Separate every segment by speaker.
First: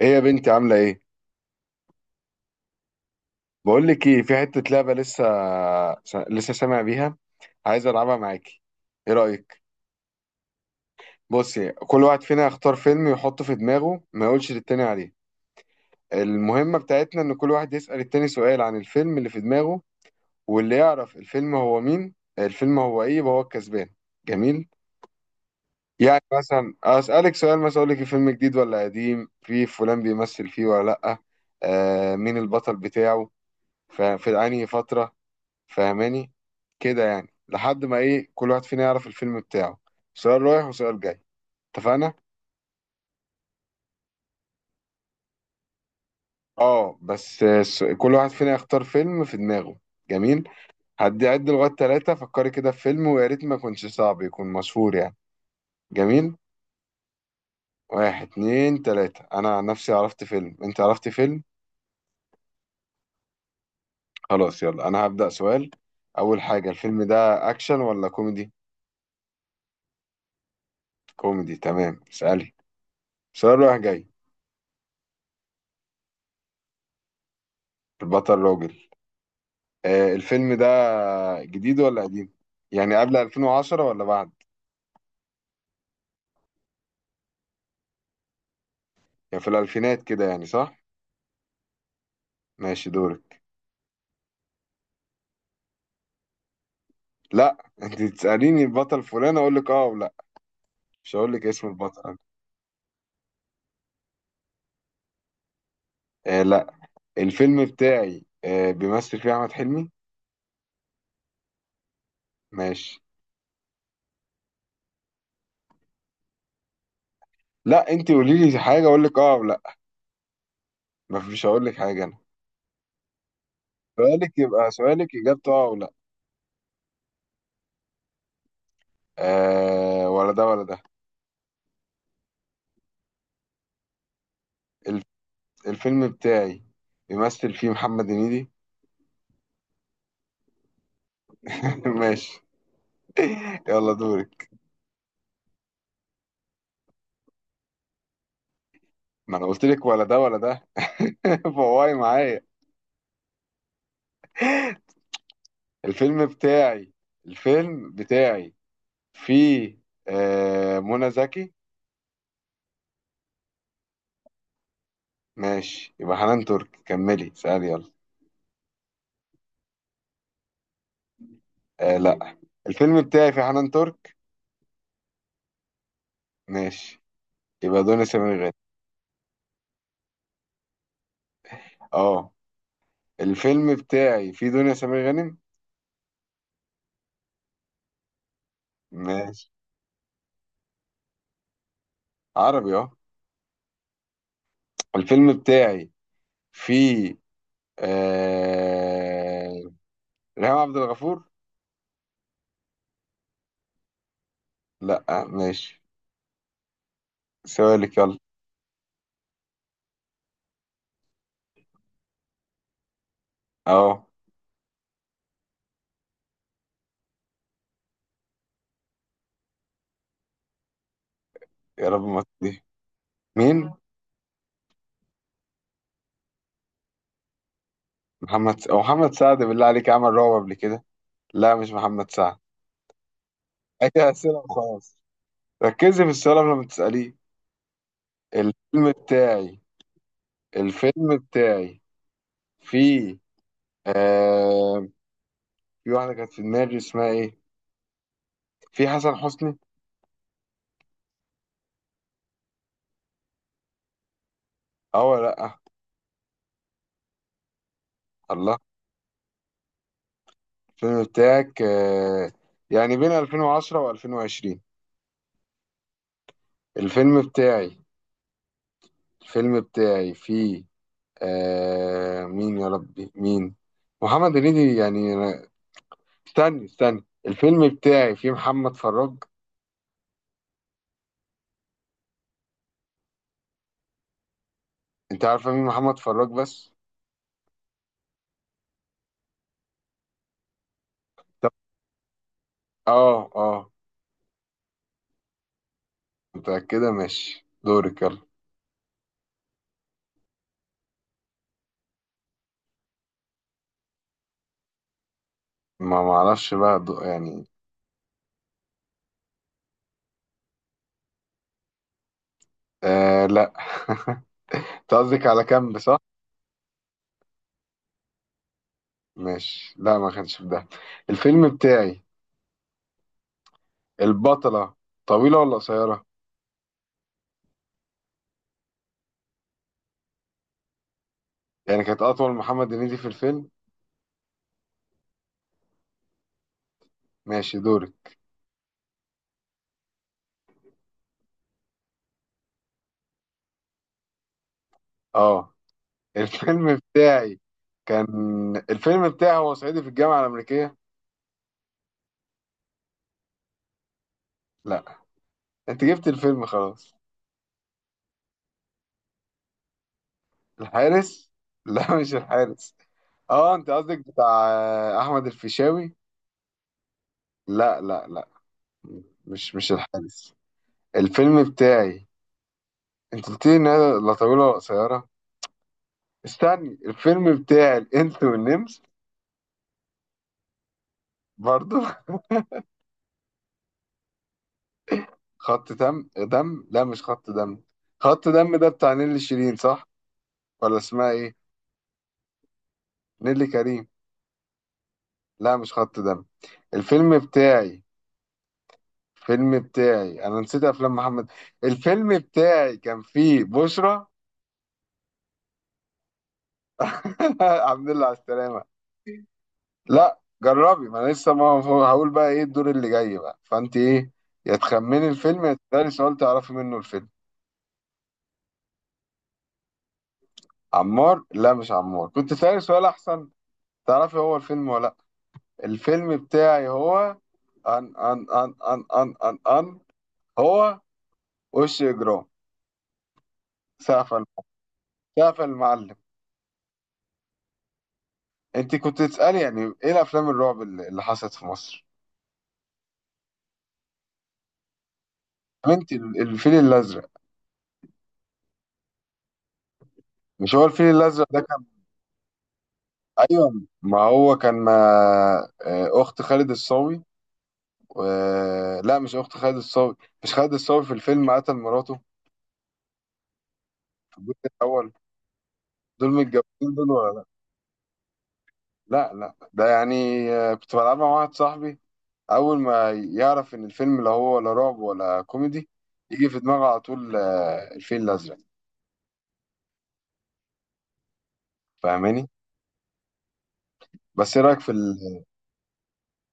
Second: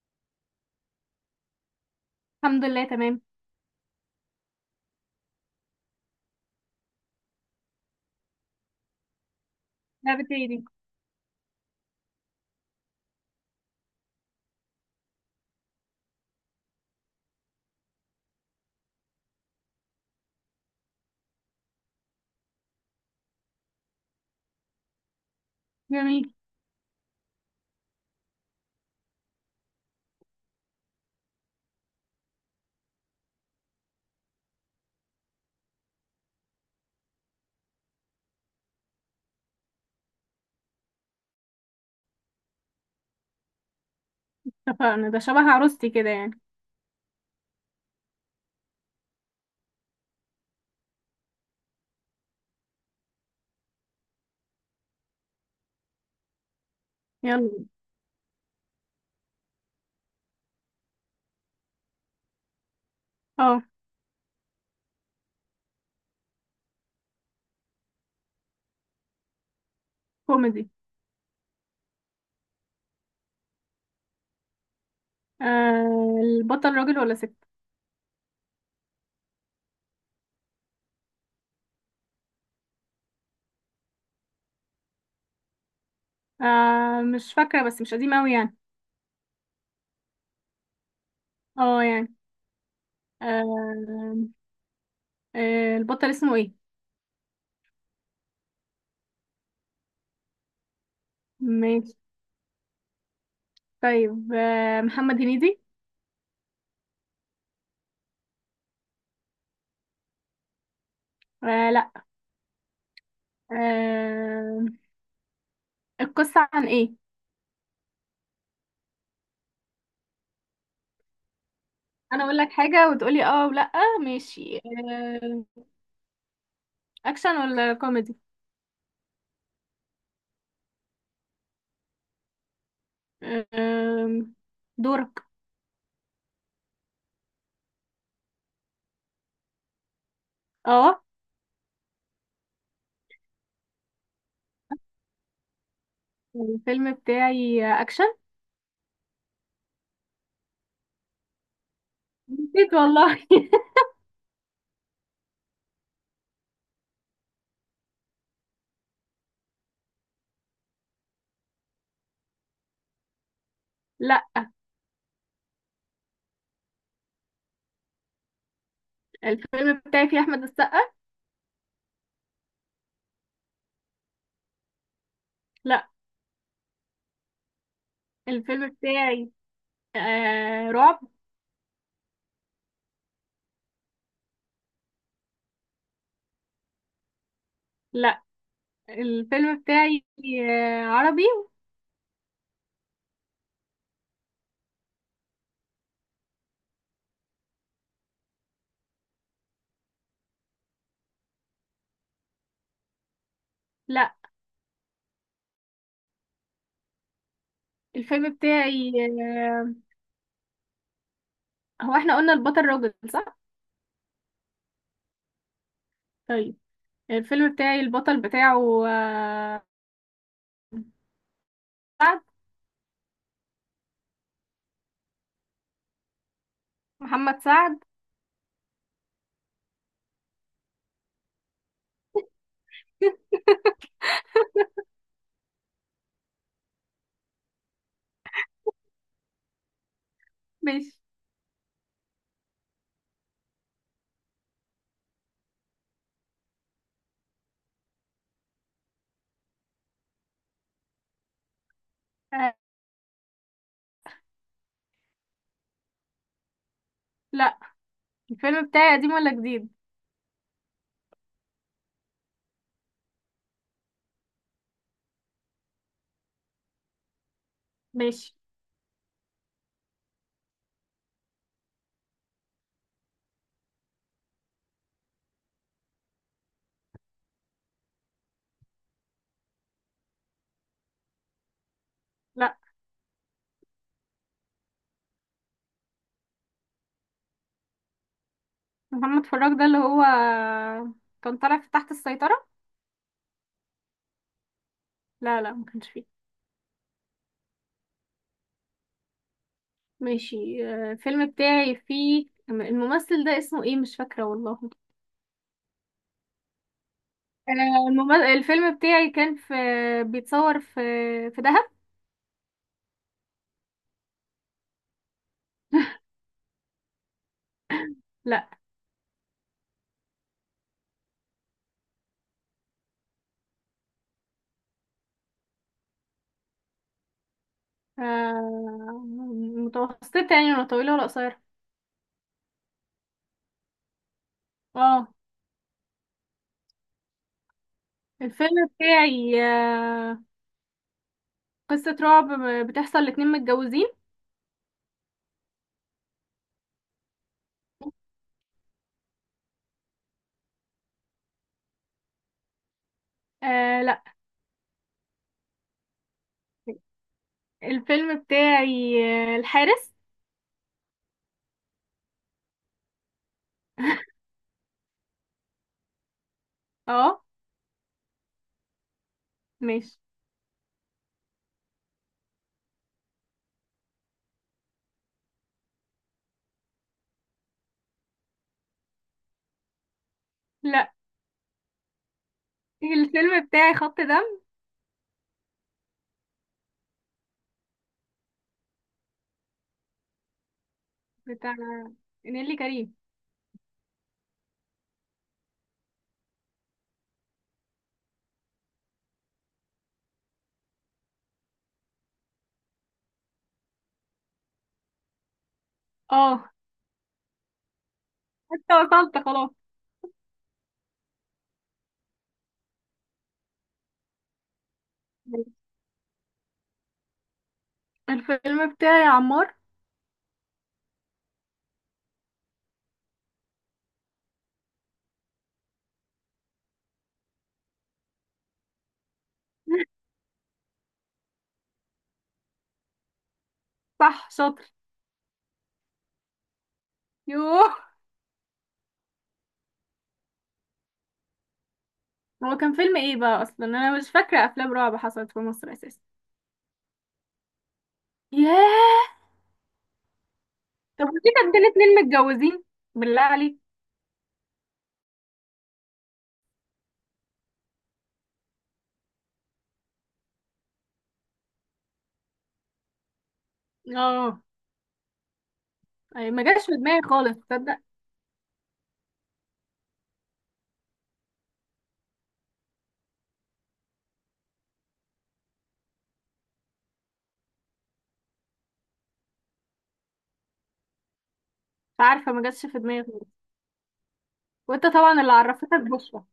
Speaker 1: ايه يا بنتي عاملة ايه؟
Speaker 2: الحمد لله، تمام.
Speaker 1: بقول لك ايه، في حتة لعبة لسه سامع بيها، عايز العبها معاكي. ايه رأيك؟
Speaker 2: لعبة ايه دي؟
Speaker 1: بصي، كل واحد فينا يختار فيلم يحطه في دماغه، ما يقولش للتاني عليه. المهمة بتاعتنا ان كل واحد يسأل التاني سؤال عن الفيلم اللي في دماغه، واللي يعرف الفيلم هو مين، الفيلم هو ايه، يبقى هو الكسبان. جميل؟ يعني
Speaker 2: جميل.
Speaker 1: مثلا اسألك سؤال، مثلا اقول لك الفيلم جديد ولا قديم؟ في فلان بيمثل فيه ولا لأ؟ آه، مين البطل بتاعه؟ في انهي فترة؟ فاهماني؟ كده يعني، لحد ما ايه، كل واحد فينا يعرف الفيلم بتاعه. سؤال رايح وسؤال جاي. اتفقنا؟
Speaker 2: اتفقنا، ده شبه عروستي كده يعني.
Speaker 1: اه بس كل واحد فينا يختار فيلم في دماغه. جميل، هدي عد لغايه ثلاثة، فكري كده في فيلم، ويا ريت ما يكونش صعب، يكون مشهور يعني. جميل.
Speaker 2: يلا.
Speaker 1: واحد اتنين تلاتة، انا عن نفسي عرفت فيلم، انت عرفت فيلم.
Speaker 2: اه.
Speaker 1: خلاص يلا انا هبدأ سؤال. اول حاجة، الفيلم ده اكشن ولا كوميدي؟
Speaker 2: كوميدي.
Speaker 1: كوميدي تمام، اسألي سؤال رايح جاي.
Speaker 2: البطل راجل ولا ست؟
Speaker 1: البطل راجل. آه، الفيلم ده جديد ولا قديم، يعني قبل 2010 ولا بعد؟
Speaker 2: مش فاكرة، بس مش قديم اوي يعني.
Speaker 1: يعني في الألفينات كده، يعني صح.
Speaker 2: اه يعني.
Speaker 1: ماشي دورك.
Speaker 2: آه. البطل اسمه ايه؟
Speaker 1: لا انت تسأليني البطل فلان، اقول لك اه ولا. مش هقول لك اسم
Speaker 2: ماشي.
Speaker 1: البطل.
Speaker 2: طيب، محمد هنيدي.
Speaker 1: آه لا، الفيلم بتاعي آه بيمثل فيه احمد حلمي.
Speaker 2: آه، لا.
Speaker 1: ماشي.
Speaker 2: آه. القصة عن ايه؟
Speaker 1: لا، انت قولي لي حاجه، اقول لك اه ولا. مفيش هقول لك حاجه انا.
Speaker 2: انا اقول لك حاجة وتقولي اه ولا؟
Speaker 1: سؤالك
Speaker 2: ماشي.
Speaker 1: يبقى سؤالك،
Speaker 2: آه.
Speaker 1: اجابته اه ولا.
Speaker 2: اكشن ولا كوميدي؟
Speaker 1: آه ولا ده ولا ده.
Speaker 2: آه.
Speaker 1: الف-
Speaker 2: دورك.
Speaker 1: الفيلم بتاعي بيمثل فيه محمد هنيدي.
Speaker 2: اه.
Speaker 1: ماشي، يلا دوري.
Speaker 2: الفيلم بتاعي اكشن.
Speaker 1: ما انا قلت لك ولا ده ولا ده. فواي معايا.
Speaker 2: نسيت والله
Speaker 1: الفيلم بتاعي، الفيلم بتاعي فيه آه منى زكي.
Speaker 2: لا.
Speaker 1: ماشي، يبقى حنان ترك. كملي سألي يلا.
Speaker 2: الفيلم بتاعي فيه احمد السقا.
Speaker 1: آه لا، الفيلم بتاعي فيه حنان ترك.
Speaker 2: لا.
Speaker 1: ماشي، يبقى دنيا سمير غانم.
Speaker 2: الفيلم بتاعي رعب.
Speaker 1: اه الفيلم بتاعي فيه دنيا سمير غانم.
Speaker 2: لا.
Speaker 1: ماشي،
Speaker 2: الفيلم بتاعي عربي.
Speaker 1: عربي اه. الفيلم بتاعي فيه آه... ريهام عبد الغفور.
Speaker 2: لا.
Speaker 1: لا ماشي، سؤالك يلا.
Speaker 2: الفيلم بتاعي آه. هو احنا قلنا البطل راجل، صح؟
Speaker 1: اه
Speaker 2: طيب، الفيلم بتاعي البطل بتاعه
Speaker 1: يا رب
Speaker 2: سعد.
Speaker 1: ما تضيع. مين؟
Speaker 2: محمد سعد.
Speaker 1: محمد س... أو محمد سعد؟ بالله عليك عمل رعب قبل كده. لا مش محمد سعد. هي أسئلة وخلاص، ركزي في السؤال قبل ما تسأليه. الفيلم بتاعي،
Speaker 2: ماشي.
Speaker 1: الفيلم بتاعي في آه... في واحدة كانت في دماغي اسمها إيه، في حسن حسني.
Speaker 2: آه،
Speaker 1: أه ولا لأ؟
Speaker 2: لا.
Speaker 1: الله.
Speaker 2: الفيلم بتاعي قديم ولا جديد؟
Speaker 1: الفيلم بتاعك يعني بين 2010 و2020. الفيلم بتاعي،
Speaker 2: ماشي.
Speaker 1: الفيلم بتاعي في، مين يا ربي مين، محمد هنيدي يعني. استني استني، الفيلم بتاعي فيه محمد فراج.
Speaker 2: لا،
Speaker 1: انت عارفه مين محمد فراج بس؟
Speaker 2: محمد فراج ده اللي هو كان
Speaker 1: طب
Speaker 2: طالع في تحت السيطرة.
Speaker 1: اه اه.
Speaker 2: لا لا، ما كانش فيه.
Speaker 1: متأكده؟ ماشي، دورك يلا.
Speaker 2: ماشي. الفيلم بتاعي فيه الممثل ده اسمه ايه، مش فاكرة والله.
Speaker 1: ما معرفش بقى يعني.
Speaker 2: الفيلم بتاعي كان في بيتصور في دهب.
Speaker 1: آه لا انت قصدك على كامب صح؟
Speaker 2: لا.
Speaker 1: ماشي، لا ما كانش في ده. الفيلم بتاعي، البطلة طويلة ولا قصيرة؟
Speaker 2: آه، متوسطة يعني، ولا طويلة ولا قصيرة؟
Speaker 1: يعني كانت أطول، محمد هنيدي في الفيلم.
Speaker 2: اه.
Speaker 1: ماشي دورك.
Speaker 2: الفيلم بتاعي قصة رعب بتحصل لاتنين متجوزين.
Speaker 1: اه الفيلم بتاعي كان، الفيلم بتاعي هو صعيدي في الجامعة الأمريكية.
Speaker 2: آه، لا.
Speaker 1: لا انت جبت الفيلم خلاص.
Speaker 2: الفيلم بتاعي الحارس
Speaker 1: الحارس؟ لا مش الحارس. اه انت قصدك بتاع آه، احمد الفيشاوي.
Speaker 2: اه.
Speaker 1: لا لا لا، مش مش
Speaker 2: ماشي.
Speaker 1: الحارس. الفيلم بتاعي، انت قلت لي انها لا طويله ولا قصيره. استني، الفيلم بتاعي الانس والنمس؟
Speaker 2: لا.
Speaker 1: برضو
Speaker 2: الفيلم بتاعي خط دم،
Speaker 1: خط دم، دم؟ لا مش خط دم. خط دم ده بتاع نيللي شيرين صح، ولا اسمها ايه؟
Speaker 2: بتاع نيللي كريم.
Speaker 1: نيللي كريم. لا مش خط دم. الفيلم بتاعي، الفيلم بتاعي، انا نسيت افلام محمد. الفيلم بتاعي كان فيه بشرى.
Speaker 2: اه.
Speaker 1: الحمد لله على السلامة.
Speaker 2: انت وصلت خلاص؟
Speaker 1: لا جربي، ما انا لسه، ما هو- هقول بقى ايه الدور اللي جاي، بقى فانت ايه، يا تخمني الفيلم، يا تسألي سؤال تعرفي منه الفيلم.
Speaker 2: الفيلم بتاعي عمار
Speaker 1: عمار؟ لا مش عمار، كنت سألي سؤال احسن، تعرفي هو الفيلم ولا لا. الفيلم بتاعي هو ان ان ان ان ان ان ان هو، وش اجرام. سقف الم-
Speaker 2: صح، شاطر.
Speaker 1: سقف المعلم.
Speaker 2: يوه.
Speaker 1: انت كنت تسألي يعني ايه الافلام الرعب اللي حصلت في مصر.
Speaker 2: هو كان فيلم ايه بقى؟ اصلا انا مش فاكره افلام رعب حصلت في مصر
Speaker 1: انت
Speaker 2: اساسا.
Speaker 1: الفيل الازرق.
Speaker 2: ياه.
Speaker 1: مش هو الفيل
Speaker 2: طب،
Speaker 1: الازرق
Speaker 2: ودي
Speaker 1: ده؟
Speaker 2: كانت بين اتنين متجوزين، بالله عليك.
Speaker 1: ايوه، ما هو كان مع آه، اخت خالد الصاوي. لا مش اخت خالد الصاوي. مش خالد الصاوي في الفيلم قتل مراته في الجزء
Speaker 2: اه.
Speaker 1: الاول؟ دول
Speaker 2: أي، ما جاش
Speaker 1: متجوزين.
Speaker 2: في
Speaker 1: دول
Speaker 2: دماغي
Speaker 1: ولا،
Speaker 2: خالص، تصدق؟ مش
Speaker 1: لا لا لا، ده يعني آه، كنت بلعبها مع واحد صاحبي. اول ما يعرف ان الفيلم لا هو ولا رعب ولا كوميدي، يجي في دماغه على طول آه، الفيل الازرق. فاهماني؟
Speaker 2: عارفه، ما جاتش في دماغي خالص.
Speaker 1: بس ايه رايك في
Speaker 2: وانت طبعا اللي عرفتك بشرى.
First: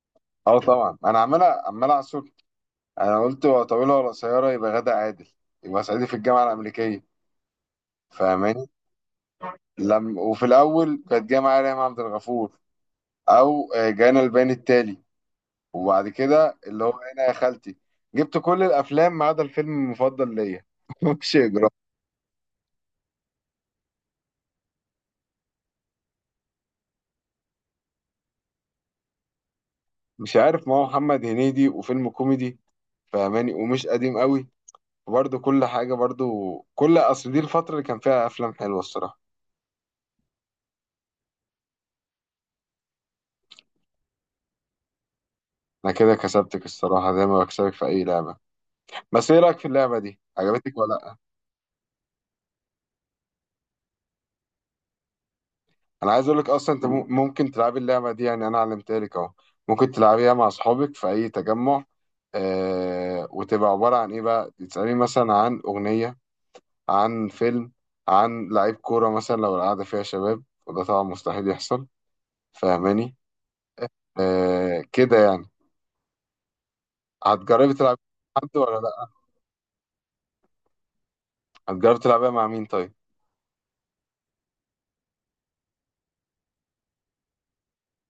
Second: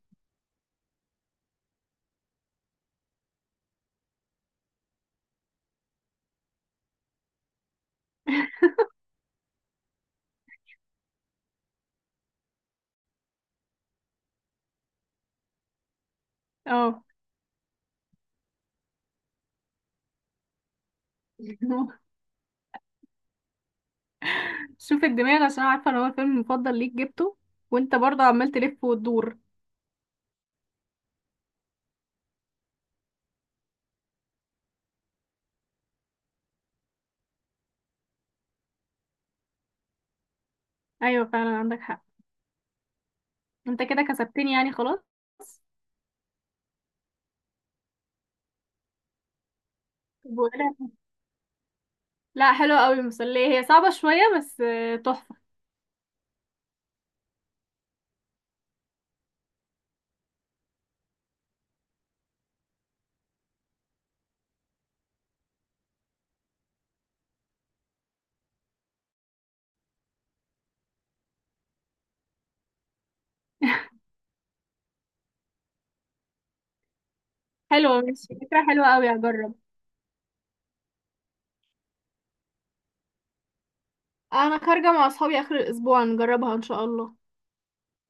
Speaker 1: اه طبعا. انا عمال اعصر. انا قلت ولا طويله ولا قصيره، يبقى غادة عادل. يبقى صعيدي في الجامعه الامريكيه. فاهماني؟ لم، وفي الاول كانت جايه معايا ريهام عبد الغفور، او آه، جانا البيان التالي. وبعد كده اللي هو
Speaker 2: اه
Speaker 1: انا يا خالتي جبت كل الافلام ما عدا الفيلم المفضل ليا. مش اجرام.
Speaker 2: شوف الدماغ، عشان عارفه ان هو الفيلم المفضل ليك جبته. وانت برضه عمال تلف وتدور.
Speaker 1: مش عارف، ما هو محمد هنيدي وفيلم كوميدي، فاهماني، ومش قديم قوي، برضه كل حاجه، برضه كل، اصل دي الفتره اللي كان فيها افلام حلوه الصراحه.
Speaker 2: ايوه فعلا، عندك حق. انت كده كسبتني يعني خلاص.
Speaker 1: انا كده كسبتك الصراحه، زي ما بكسبك في اي لعبه. بس ايه رايك في اللعبه دي،
Speaker 2: طب
Speaker 1: عجبتك
Speaker 2: وإيه؟
Speaker 1: ولا؟
Speaker 2: لا، حلوة قوي، المسلية، هي صعبة شوية بس تحفة.
Speaker 1: انا عايز اقول لك اصلا، انت ممكن تلعبي اللعبه دي، يعني انا علمتها لك اهو. ممكن تلعبيها مع اصحابك في اي تجمع. آه، وتبقى عباره عن ايه بقى، تسالي مثلا عن اغنيه، عن فيلم، عن لعيب كوره مثلا، لو القعده فيها شباب، وده طبعا مستحيل يحصل. فاهماني؟ آه كده يعني. هتجربي تلعبي
Speaker 2: حلوة، ماشي،
Speaker 1: مع حد
Speaker 2: فكرة
Speaker 1: ولا
Speaker 2: حلوة قوي،
Speaker 1: لا؟
Speaker 2: هجرب.
Speaker 1: هتجربي تلعبيها مع مين طيب؟
Speaker 2: انا خارجة مع اصحابي اخر الاسبوع، نجربها ان شاء الله.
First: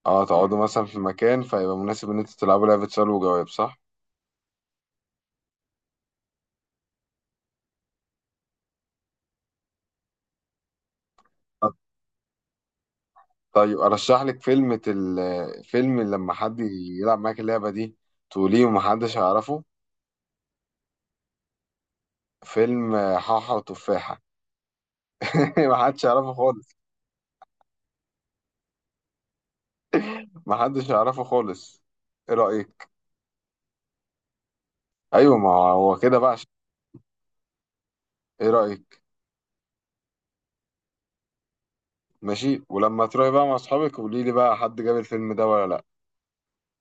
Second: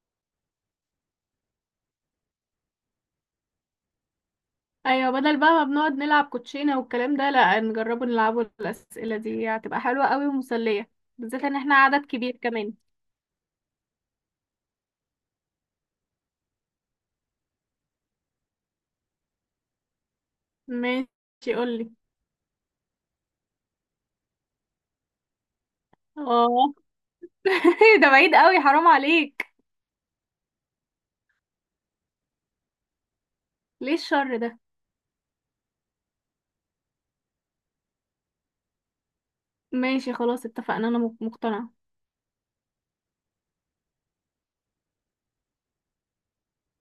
Speaker 1: اه، تقعدوا مثلا في مكان فيبقى مناسب ان انتوا تلعبوا لعبه سؤال وجواب صح.
Speaker 2: ايوه، بدل بقى ما بنقعد نلعب كوتشينة والكلام ده، لا، نجربوا نلعبوا الاسئلة دي، هتبقى حلوة قوي ومسلية. بالذات ان احنا عدد كبير كمان.
Speaker 1: طيب ارشح لك فيلم فيلم لما حد يلعب معاك اللعبه دي، تقوليه ومحدش هيعرفه.
Speaker 2: ماشي، قولي.
Speaker 1: فيلم حاحة وتفاحة. محدش يعرفه
Speaker 2: اه
Speaker 1: خالص.
Speaker 2: ده بعيد قوي، حرام عليك.
Speaker 1: محدش يعرفه خالص، ايه رأيك؟
Speaker 2: ليه الشر ده؟
Speaker 1: ايوه، ما هو كده بقى. ايه رأيك؟
Speaker 2: ماشي، خلاص، اتفقنا، انا مقتنعة.
Speaker 1: ماشي، ولما تروحي بقى مع اصحابك قولي لي بقى حد جاب الفيلم ده ولا لا.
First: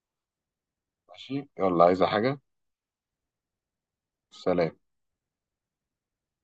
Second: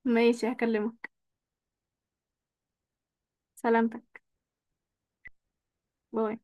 Speaker 2: ماشي، هكلمك.
Speaker 1: ماشي يلا، عايزة حاجة؟
Speaker 2: سلامتك.
Speaker 1: سلام.
Speaker 2: باي.